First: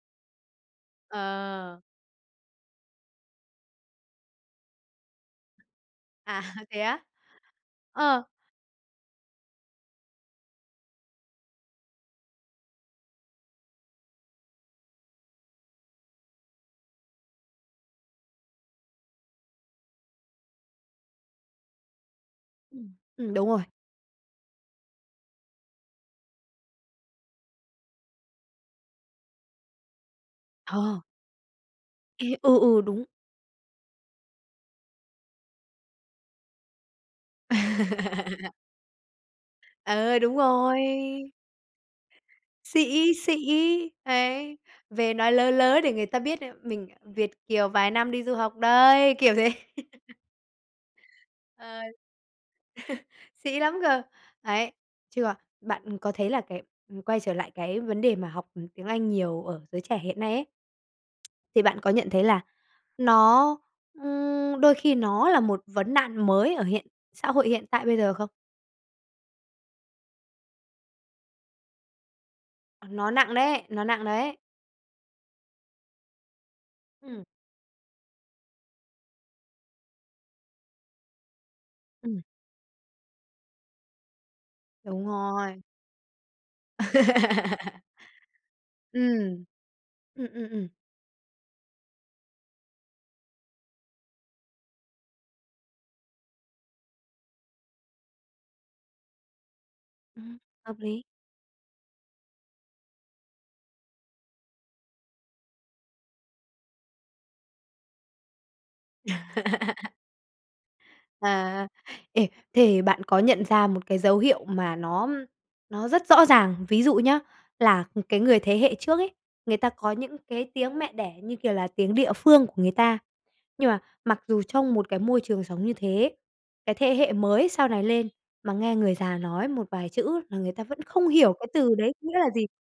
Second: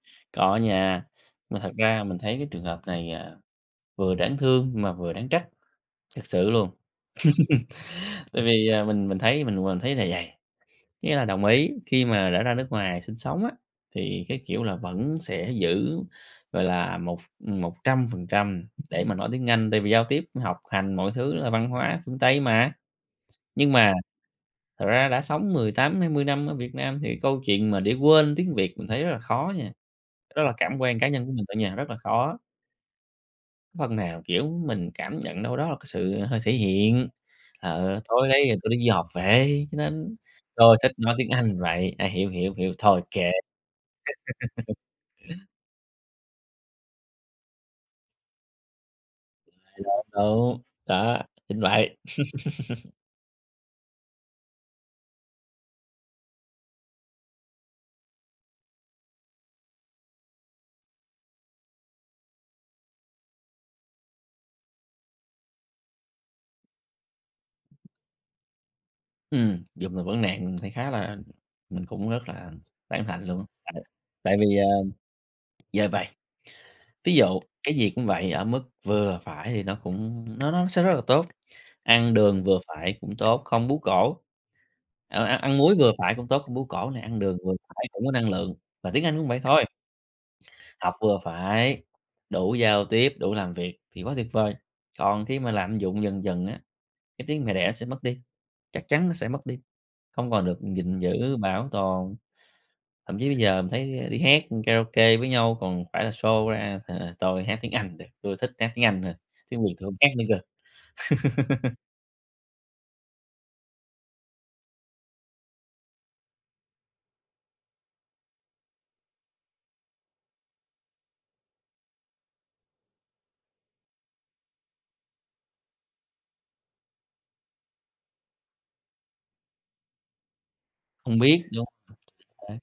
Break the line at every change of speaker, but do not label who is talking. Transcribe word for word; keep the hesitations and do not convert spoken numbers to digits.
Có nha. Mà thật
Ờ.
ra mình thấy cái trường hợp này, à, vừa đáng thương mà vừa đáng trách. Thật
À,
sự luôn.
thế á? Ờ.
Tại vì, à, mình mình thấy mình mình thấy là vầy, có nghĩa là đồng ý, khi mà đã ra nước ngoài sinh sống á, thì cái kiểu là vẫn sẽ giữ, gọi là, một ph một trăm phần trăm để mà nói tiếng Anh, tại vì giao tiếp, học hành mọi thứ, đó là văn hóa phương Tây mà.
Ừm. Ừm, đúng rồi.
Nhưng mà thật ra đã sống mười tám hai mươi năm ở Việt Nam thì câu chuyện mà để quên tiếng Việt mình thấy rất là khó nha. Đó là cảm quan
Ờ.
cá nhân của mình thôi nha. Rất là
Ấy,
khó.
ừ, ừ, đúng.
Phần nào, kiểu, mình cảm nhận đâu đó là cái sự hơi thể hiện là "Ờ, tôi đây là tôi đi du học về, cho nên,
Ờ, đúng
tôi
rồi.
thích nói tiếng Anh vậy, ai hiểu thì hiểu, hông hiểu thì thôi,
Sĩ,
kệ."
sĩ. Ấy, về nói lớ lớ để người ta biết [unintelligible] mình Việt Kiều vài năm đi du học đây. Kiểu thế.
[unintelligible] Đúng. Đó. Chính
Ờ.
vậy.
Sĩ lắm cơ! Đấy, chứ còn bạn có thấy là cái ừm, quay trở lại cái vấn đề mà học tiếng Anh nhiều ở giới trẻ hiện nay ấy, thì bạn có nhận thấy là nó ừm, đôi khi nó là một vấn nạn mới ở hiện xã hội hiện tại bây giờ không?
Ừm. Dù là vấn nạn mình thấy khá là mình cũng rất là tán
Nó
thành
nặng
luôn.
đấy,
Ờ.
nó nặng đấy.
Tại vì, à, giờ vầy, ví
Ừm.
dụ, cái gì cũng vậy, ở mức vừa phải thì nó cũng, nó nó sẽ rất là tốt. Ăn
Ừm.
đường vừa phải cũng tốt, không bướu cổ
Đúng
ờ, ăn ăn
rồi.
muối vừa phải cũng tốt, không bướu cổ này, ăn đường vừa phải cũng có năng lượng. Và tiếng Anh cũng vậy
Ừm.
thôi.
Ừm, ừm, ừm.
Học vừa phải, đủ giao tiếp, đủ làm việc thì quá tuyệt vời. Còn khi mà lạm dụng dần dần á, cái tiếng mẹ đẻ nó sẽ mất đi, chắc chắn nó sẽ mất đi, không
Ừm,
còn được
hợp
gìn
lý.
giữ, bảo tồn. Thậm chí bây giờ mình thấy đi hát karaoke với nhau còn phải là show ra là tôi hát tiếng Anh được, tôi thích hát tiếng Anh thôi, tiếng Việt tôi hông hát nữa cơ.
À. Ê, thế bạn có nhận ra một cái dấu hiệu mà nó nó rất rõ ràng, ví dụ nhá, là cái người thế hệ trước ấy, người ta có những cái tiếng mẹ đẻ như kiểu là tiếng địa phương của người ta, nhưng mà mặc dù trong một cái môi trường sống như thế, cái thế hệ mới sau này lên mà nghe người già nói một vài chữ là người ta vẫn không
Không
hiểu
biết,
cái
đúng hông?
từ đấy nghĩa là
Chính
gì.
xác.